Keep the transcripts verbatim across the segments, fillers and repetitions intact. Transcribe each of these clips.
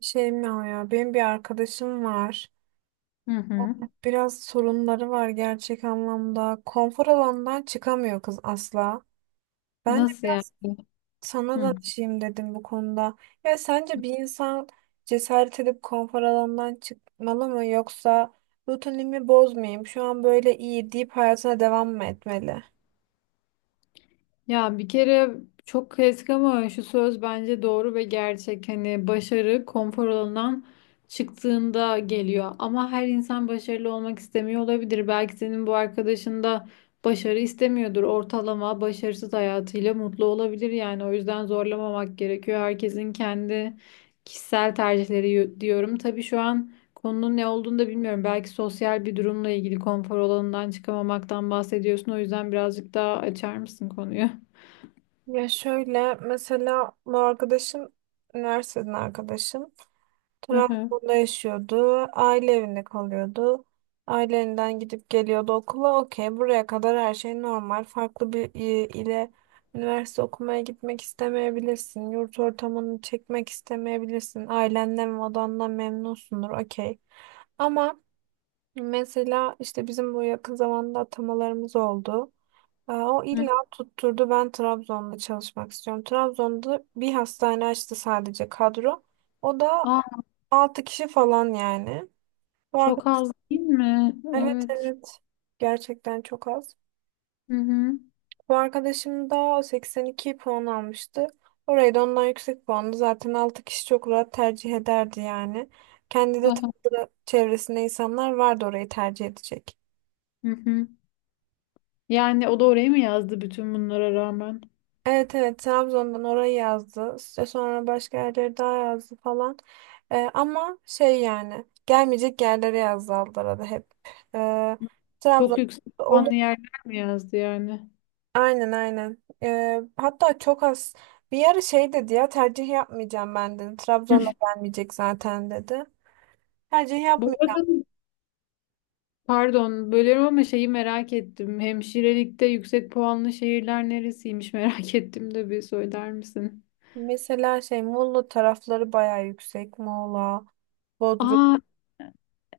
Şey mi o ya? Benim bir arkadaşım var. Hı hı. Biraz sorunları var gerçek anlamda. Konfor alanından çıkamıyor kız asla. Ben de Nasıl yani? biraz sana Hı. danışayım dedim bu konuda. Ya sence bir insan cesaret edip konfor alanından çıkmalı mı yoksa rutinimi bozmayayım, şu an böyle iyi deyip hayatına devam mı etmeli? Ya bir kere çok klasik ama şu söz bence doğru ve gerçek. Hani başarı konfor alanından çıktığında geliyor. Ama her insan başarılı olmak istemiyor olabilir. Belki senin bu arkadaşın da başarı istemiyordur. Ortalama başarısız hayatıyla mutlu olabilir yani. O yüzden zorlamamak gerekiyor. Herkesin kendi kişisel tercihleri yo- diyorum. Tabii şu an konunun ne olduğunu da bilmiyorum. Belki sosyal bir durumla ilgili konfor alanından çıkamamaktan bahsediyorsun. O yüzden birazcık daha açar mısın konuyu? Ya şöyle mesela bu arkadaşım üniversiteden arkadaşım. Hı hı. Trabzon'da yaşıyordu. Aile evinde kalıyordu. Ailelerinden gidip geliyordu okula. Okey, buraya kadar her şey normal. Farklı bir i- ile üniversite okumaya gitmek istemeyebilirsin. Yurt ortamını çekmek istemeyebilirsin. Ailenden ve odandan memnunsundur. Okey. Ama mesela işte bizim bu yakın zamanda atamalarımız oldu. Ee, O Hı. illa tutturdu, ben Trabzon'da çalışmak istiyorum. Trabzon'da bir hastane açtı sadece kadro. O da Aa, altı kişi falan yani. Bu çok arkadaş, az değil mi? evet, Evet. evet, gerçekten çok az. Hı hı. Bu arkadaşım da seksen iki puan almıştı. Orayı da ondan yüksek puanlı. Zaten altı kişi çok rahat tercih ederdi yani. Kendi de Aha. tanıdığı çevresinde insanlar vardı orayı tercih edecek. Hı hı. Yani o da oraya mı yazdı bütün bunlara rağmen? Evet, evet, Trabzon'dan orayı yazdı. İşte sonra başka yerleri daha yazdı falan. Ee, ama şey yani gelmeyecek yerlere yazdı Aldara'da hep. Ee, Trabzon. Çok yüksek puanlı yerler mi yazdı yani? Aynen, aynen. Ee, hatta çok az bir ara şey dedi, ya tercih yapmayacağım ben, dedi. Trabzon'a gelmeyecek zaten, dedi. Tercih Bu yapmayacağım. arada pardon bölüyorum ama şeyi merak ettim. Hemşirelikte yüksek puanlı şehirler neresiymiş merak ettim de bir söyler misin? Mesela şey Muğla tarafları bayağı yüksek. Muğla, Bodrum. Aa,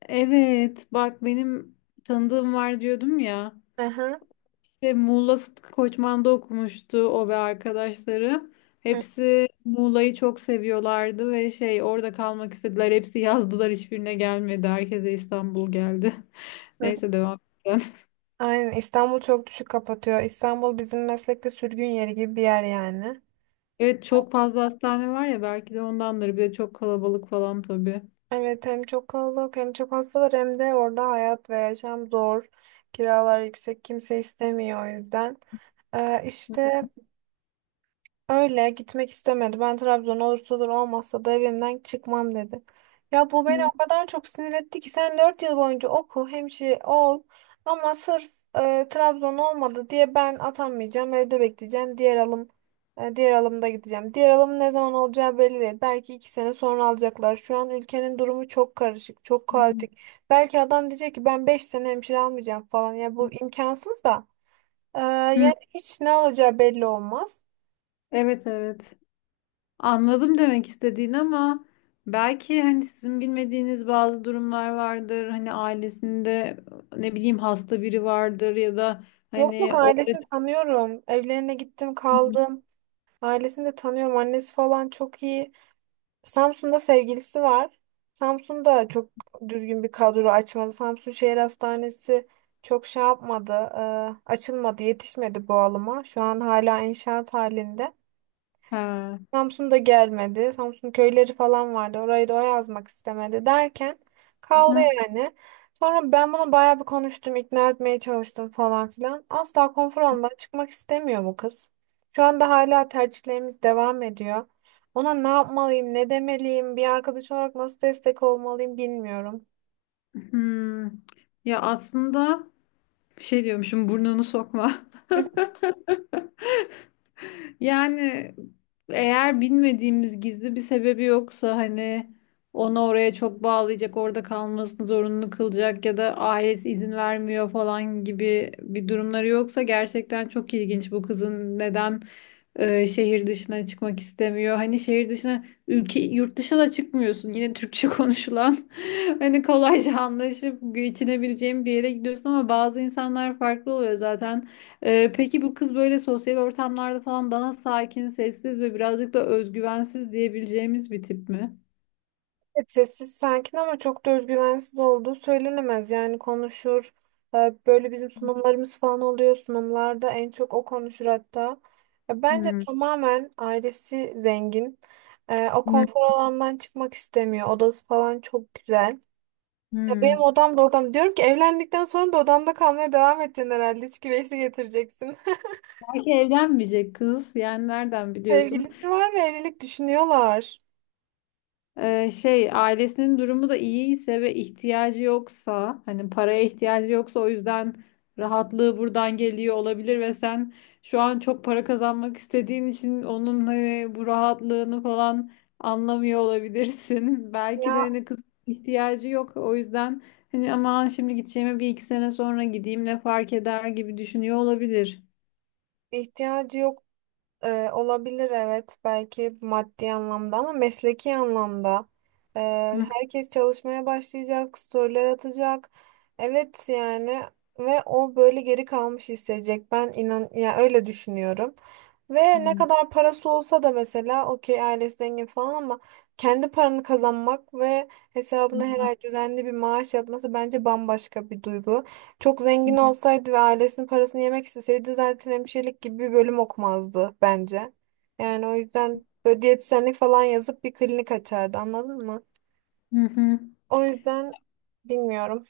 evet bak benim tanıdığım var diyordum ya. Aha. İşte Muğla Sıtkı Koçman'da okumuştu o ve arkadaşları. Hı Hepsi Muğla'yı çok seviyorlardı ve şey orada kalmak istediler. Hepsi yazdılar, hiçbirine gelmedi. Herkese İstanbul geldi. hı. Neyse devam edelim. Aynen, İstanbul çok düşük kapatıyor. İstanbul bizim meslekte sürgün yeri gibi bir yer yani. Evet, çok fazla hastane var ya, belki de ondandır. Bir de çok kalabalık falan tabii. Evet, hem çok kalabalık hem çok hasta var hem de orada hayat ve yaşam zor. Kiralar yüksek, kimse istemiyor o yüzden. Ee, işte öyle gitmek istemedi. Ben Trabzon olursa olur, olmazsa da evimden çıkmam, dedi. Ya bu beni Hı. o kadar çok sinir etti ki, sen dört yıl boyunca oku, hemşire ol, ama sırf e, Trabzon olmadı diye ben atanmayacağım, evde bekleyeceğim. Diğer alım e, diğer alımda gideceğim. Diğer alım ne zaman olacağı belli değil. Belki iki sene sonra alacaklar. Şu an ülkenin durumu çok karışık, çok kaotik. Belki adam diyecek ki ben beş sene hemşire almayacağım falan. Ya bu imkansız da. E, Hı. yani hiç ne olacağı belli olmaz. Evet, evet. Anladım demek istediğini ama belki hani sizin bilmediğiniz bazı durumlar vardır. Hani ailesinde ne bileyim hasta biri vardır ya da Yok, yok, hani o ailesini tanıyorum. Evlerine gittim, kaldım. Ailesini de tanıyorum. Annesi falan çok iyi. Samsun'da sevgilisi var. Samsun'da çok düzgün bir kadro açmadı. Samsun Şehir Hastanesi çok şey yapmadı. e, açılmadı, yetişmedi bu alıma. Şu an hala inşaat halinde. ha. Samsun da gelmedi. Samsun köyleri falan vardı. Orayı da o yazmak istemedi derken kaldı Hı. yani. Sonra ben bunu bayağı bir konuştum, ikna etmeye çalıştım falan filan. Asla konfor alanından çıkmak istemiyor bu kız. Şu anda hala tercihlerimiz devam ediyor. Ona ne yapmalıyım, ne demeliyim, bir arkadaş olarak nasıl destek olmalıyım bilmiyorum. Hmm. Ya aslında şey diyormuşum, burnunu sokma. Yani eğer bilmediğimiz gizli bir sebebi yoksa, hani onu oraya çok bağlayacak, orada kalmasını zorunlu kılacak ya da ailesi izin vermiyor falan gibi bir durumları yoksa, gerçekten çok ilginç bu kızın neden e, şehir dışına çıkmak istemiyor. Hani şehir dışına, ülke yurt dışına da çıkmıyorsun. Yine Türkçe konuşulan hani kolayca anlaşıp geçinebileceğin bir yere gidiyorsun, ama bazı insanlar farklı oluyor zaten. E, peki bu kız böyle sosyal ortamlarda falan daha sakin, sessiz ve birazcık da özgüvensiz diyebileceğimiz bir tip mi? Evet, sessiz sakin ama çok da özgüvensiz olduğu söylenemez. Yani konuşur. Ee, Böyle bizim sunumlarımız falan oluyor. Sunumlarda en çok o konuşur hatta. Ya bence Hmm. tamamen ailesi zengin. Ee, O Hmm. konfor alandan çıkmak istemiyor. Odası falan çok güzel. Ya benim Hmm. odam da odam. Diyorum ki evlendikten sonra da odanda kalmaya devam edeceksin herhalde. Hiç güveysi getireceksin. Belki evlenmeyecek kız. Yani nereden biliyorsun? Sevgilisi var ve evlilik düşünüyorlar. Ee, şey, ailesinin durumu da iyiyse ve ihtiyacı yoksa, hani paraya ihtiyacı yoksa, o yüzden rahatlığı buradan geliyor olabilir ve sen şu an çok para kazanmak istediğin için onun hani bu rahatlığını falan anlamıyor olabilirsin. Belki de Ya hani kız ihtiyacı yok, o yüzden hani aman şimdi gideceğime bir iki sene sonra gideyim, ne fark eder gibi düşünüyor olabilir. ihtiyacı yok. Ee, olabilir, evet, belki maddi anlamda ama mesleki anlamda. Ee, Hı herkes çalışmaya başlayacak, storyler atacak. Evet yani, ve o böyle geri kalmış hissedecek. Ben inan ya öyle düşünüyorum. Ve ne hı. kadar parası olsa da, mesela okey ailesi zengin falan, ama kendi paranı kazanmak ve hesabına her Hı ay düzenli bir maaş yapması bence bambaşka bir duygu. Çok zengin hı. olsaydı ve ailesinin parasını yemek isteseydi zaten hemşirelik gibi bir bölüm okumazdı bence. Yani o yüzden böyle diyetisyenlik falan yazıp bir klinik açardı, anladın mı? Hı hı. O yüzden bilmiyorum.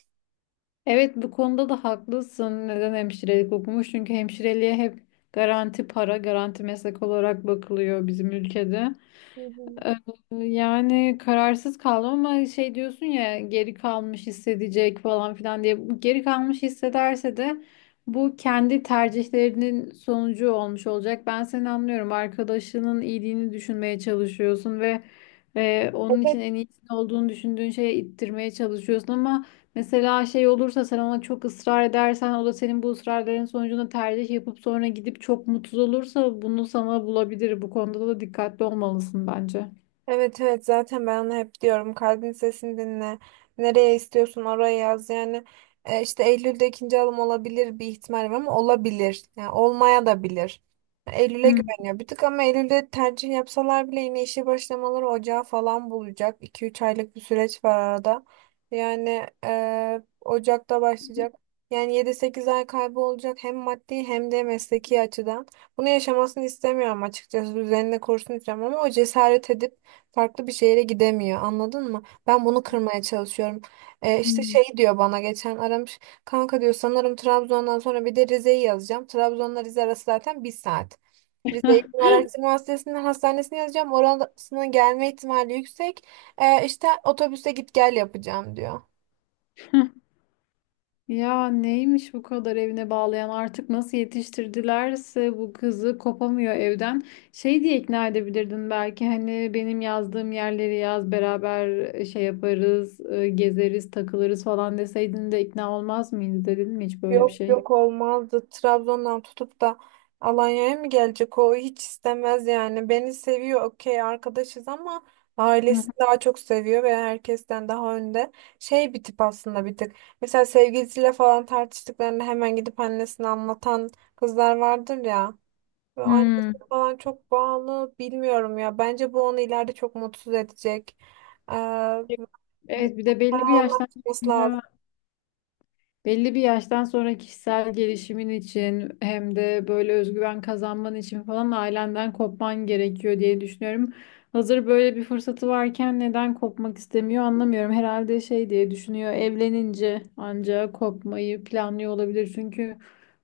Evet, bu konuda da haklısın. Neden hemşirelik okumuş? Çünkü hemşireliğe hep garanti para, garanti meslek olarak bakılıyor bizim ülkede. Hı Ee, Yani kararsız kaldım ama şey diyorsun ya, geri kalmış hissedecek falan filan diye. Bu Geri kalmış hissederse de bu kendi tercihlerinin sonucu olmuş olacak. Ben seni anlıyorum. Arkadaşının iyiliğini düşünmeye çalışıyorsun ve e, onun hı. için en iyisinin olduğunu düşündüğün şeye ittirmeye çalışıyorsun, ama mesela şey olursa, sen ona çok ısrar edersen, o da senin bu ısrarların sonucunda tercih yapıp sonra gidip çok mutsuz olursa bunu sana bulabilir. Bu konuda da dikkatli olmalısın bence. Evet, evet, zaten ben onu hep diyorum, kalbin sesini dinle, nereye istiyorsun oraya yaz yani. e, işte Eylül'de ikinci alım olabilir, bir ihtimal var, ama olabilir yani olmaya da bilir. Eylül'e Hmm. güveniyor bir tık, ama Eylül'de tercih yapsalar bile yine işe başlamaları ocağı falan bulacak, iki üç aylık bir süreç var arada. Yani e, Ocak'ta başlayacak, yani yedi sekiz ay kaybı olacak hem maddi hem de mesleki açıdan. Bunu yaşamasını istemiyorum açıkçası, düzenini kursun istiyorum ama o cesaret edip farklı bir şehre gidemiyor, anladın mı? Ben bunu kırmaya çalışıyorum. E, işte Hmm. şey diyor, bana geçen aramış. Kanka diyor, sanırım Trabzon'dan sonra bir de Rize'yi yazacağım. Trabzon'la Rize arası zaten bir saat. Rize Eğitim Araştırma Hastanesi'nin hastanesine yazacağım. Orasının gelme ihtimali yüksek. Ee, işte otobüse git gel yapacağım, diyor. Ya neymiş bu kadar evine bağlayan, artık nasıl yetiştirdilerse bu kızı, kopamıyor evden. Şey diye ikna edebilirdin belki, hani benim yazdığım yerleri yaz beraber, e, şey yaparız, e, gezeriz takılırız falan deseydin de ikna olmaz mıydı, dedin mi hiç böyle Yok, bir şey? yok, olmazdı. Trabzon'dan tutup da Alanya'ya mı gelecek? O hiç istemez yani. Beni seviyor, okey, arkadaşız ama Hı ailesi hı. daha çok seviyor ve herkesten daha önde. Şey bir tip aslında bir tık. Mesela sevgilisiyle falan tartıştıklarında hemen gidip annesine anlatan kızlar vardır ya. Ve annesi Hmm. falan çok bağlı, bilmiyorum ya. Bence bu onu ileride çok mutsuz edecek. Ee, bu- Evet, bir de Para belli bir olmak. yaştan sonra belli bir yaştan sonra kişisel gelişimin için hem de böyle özgüven kazanman için falan ailenden kopman gerekiyor diye düşünüyorum. Hazır böyle bir fırsatı varken neden kopmak istemiyor anlamıyorum. Herhalde şey diye düşünüyor, evlenince ancak kopmayı planlıyor olabilir. Çünkü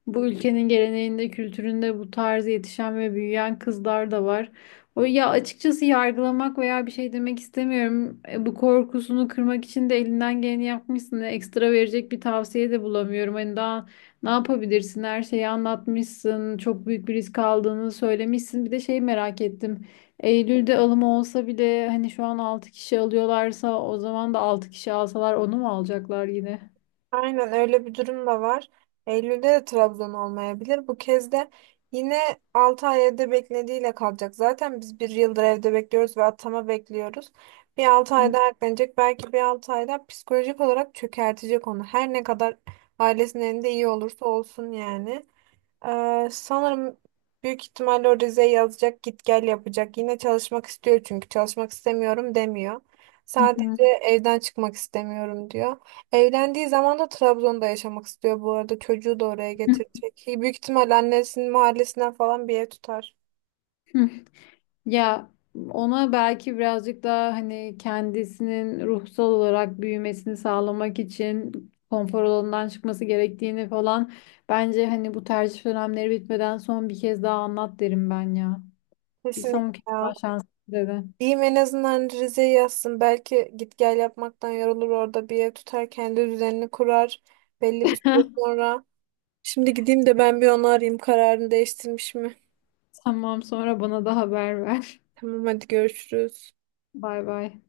bu ülkenin geleneğinde, kültüründe bu tarz yetişen ve büyüyen kızlar da var. O ya, açıkçası yargılamak veya bir şey demek istemiyorum. E, bu korkusunu kırmak için de elinden geleni yapmışsın. E, Ekstra verecek bir tavsiye de bulamıyorum. Hani daha ne yapabilirsin? Her şeyi anlatmışsın. Çok büyük bir risk aldığını söylemişsin. Bir de şey merak ettim. Eylül'de alımı olsa bile, hani şu an altı kişi alıyorlarsa, o zaman da altı kişi alsalar onu mu alacaklar yine? Aynen, öyle bir durum da var. Eylül'de de Trabzon olmayabilir. Bu kez de yine altı ay evde beklediğiyle kalacak. Zaten biz bir yıldır evde bekliyoruz ve atama bekliyoruz. Bir altı ay daha eklenecek. Belki bir altı ay daha psikolojik olarak çökertecek onu. Her ne kadar ailesinin elinde iyi olursa olsun yani. Ee, sanırım büyük ihtimalle o Rize'ye yazacak, git gel yapacak. Yine çalışmak istiyor çünkü çalışmak istemiyorum demiyor. Hı hı. Sadece evden çıkmak istemiyorum diyor. Evlendiği zaman da Trabzon'da yaşamak istiyor bu arada. Çocuğu da oraya getirecek. Büyük ihtimalle annesinin mahallesinden falan bir ev tutar. Ya ona belki birazcık daha hani kendisinin ruhsal olarak büyümesini sağlamak için konfor alanından çıkması gerektiğini falan, bence hani bu tercih dönemleri bitmeden son bir kez daha anlat derim ben ya. Bir Kesinlikle son kez ya. daha şans dedi. Diyeyim en azından Rize'ye yazsın. Belki git gel yapmaktan yorulur, orada bir ev tutar, kendi düzenini kurar belli bir süre sonra. Şimdi gideyim de ben bir onu arayayım, kararını değiştirmiş mi? Tamam, sonra bana da haber ver. Tamam, hadi görüşürüz. Bay bay.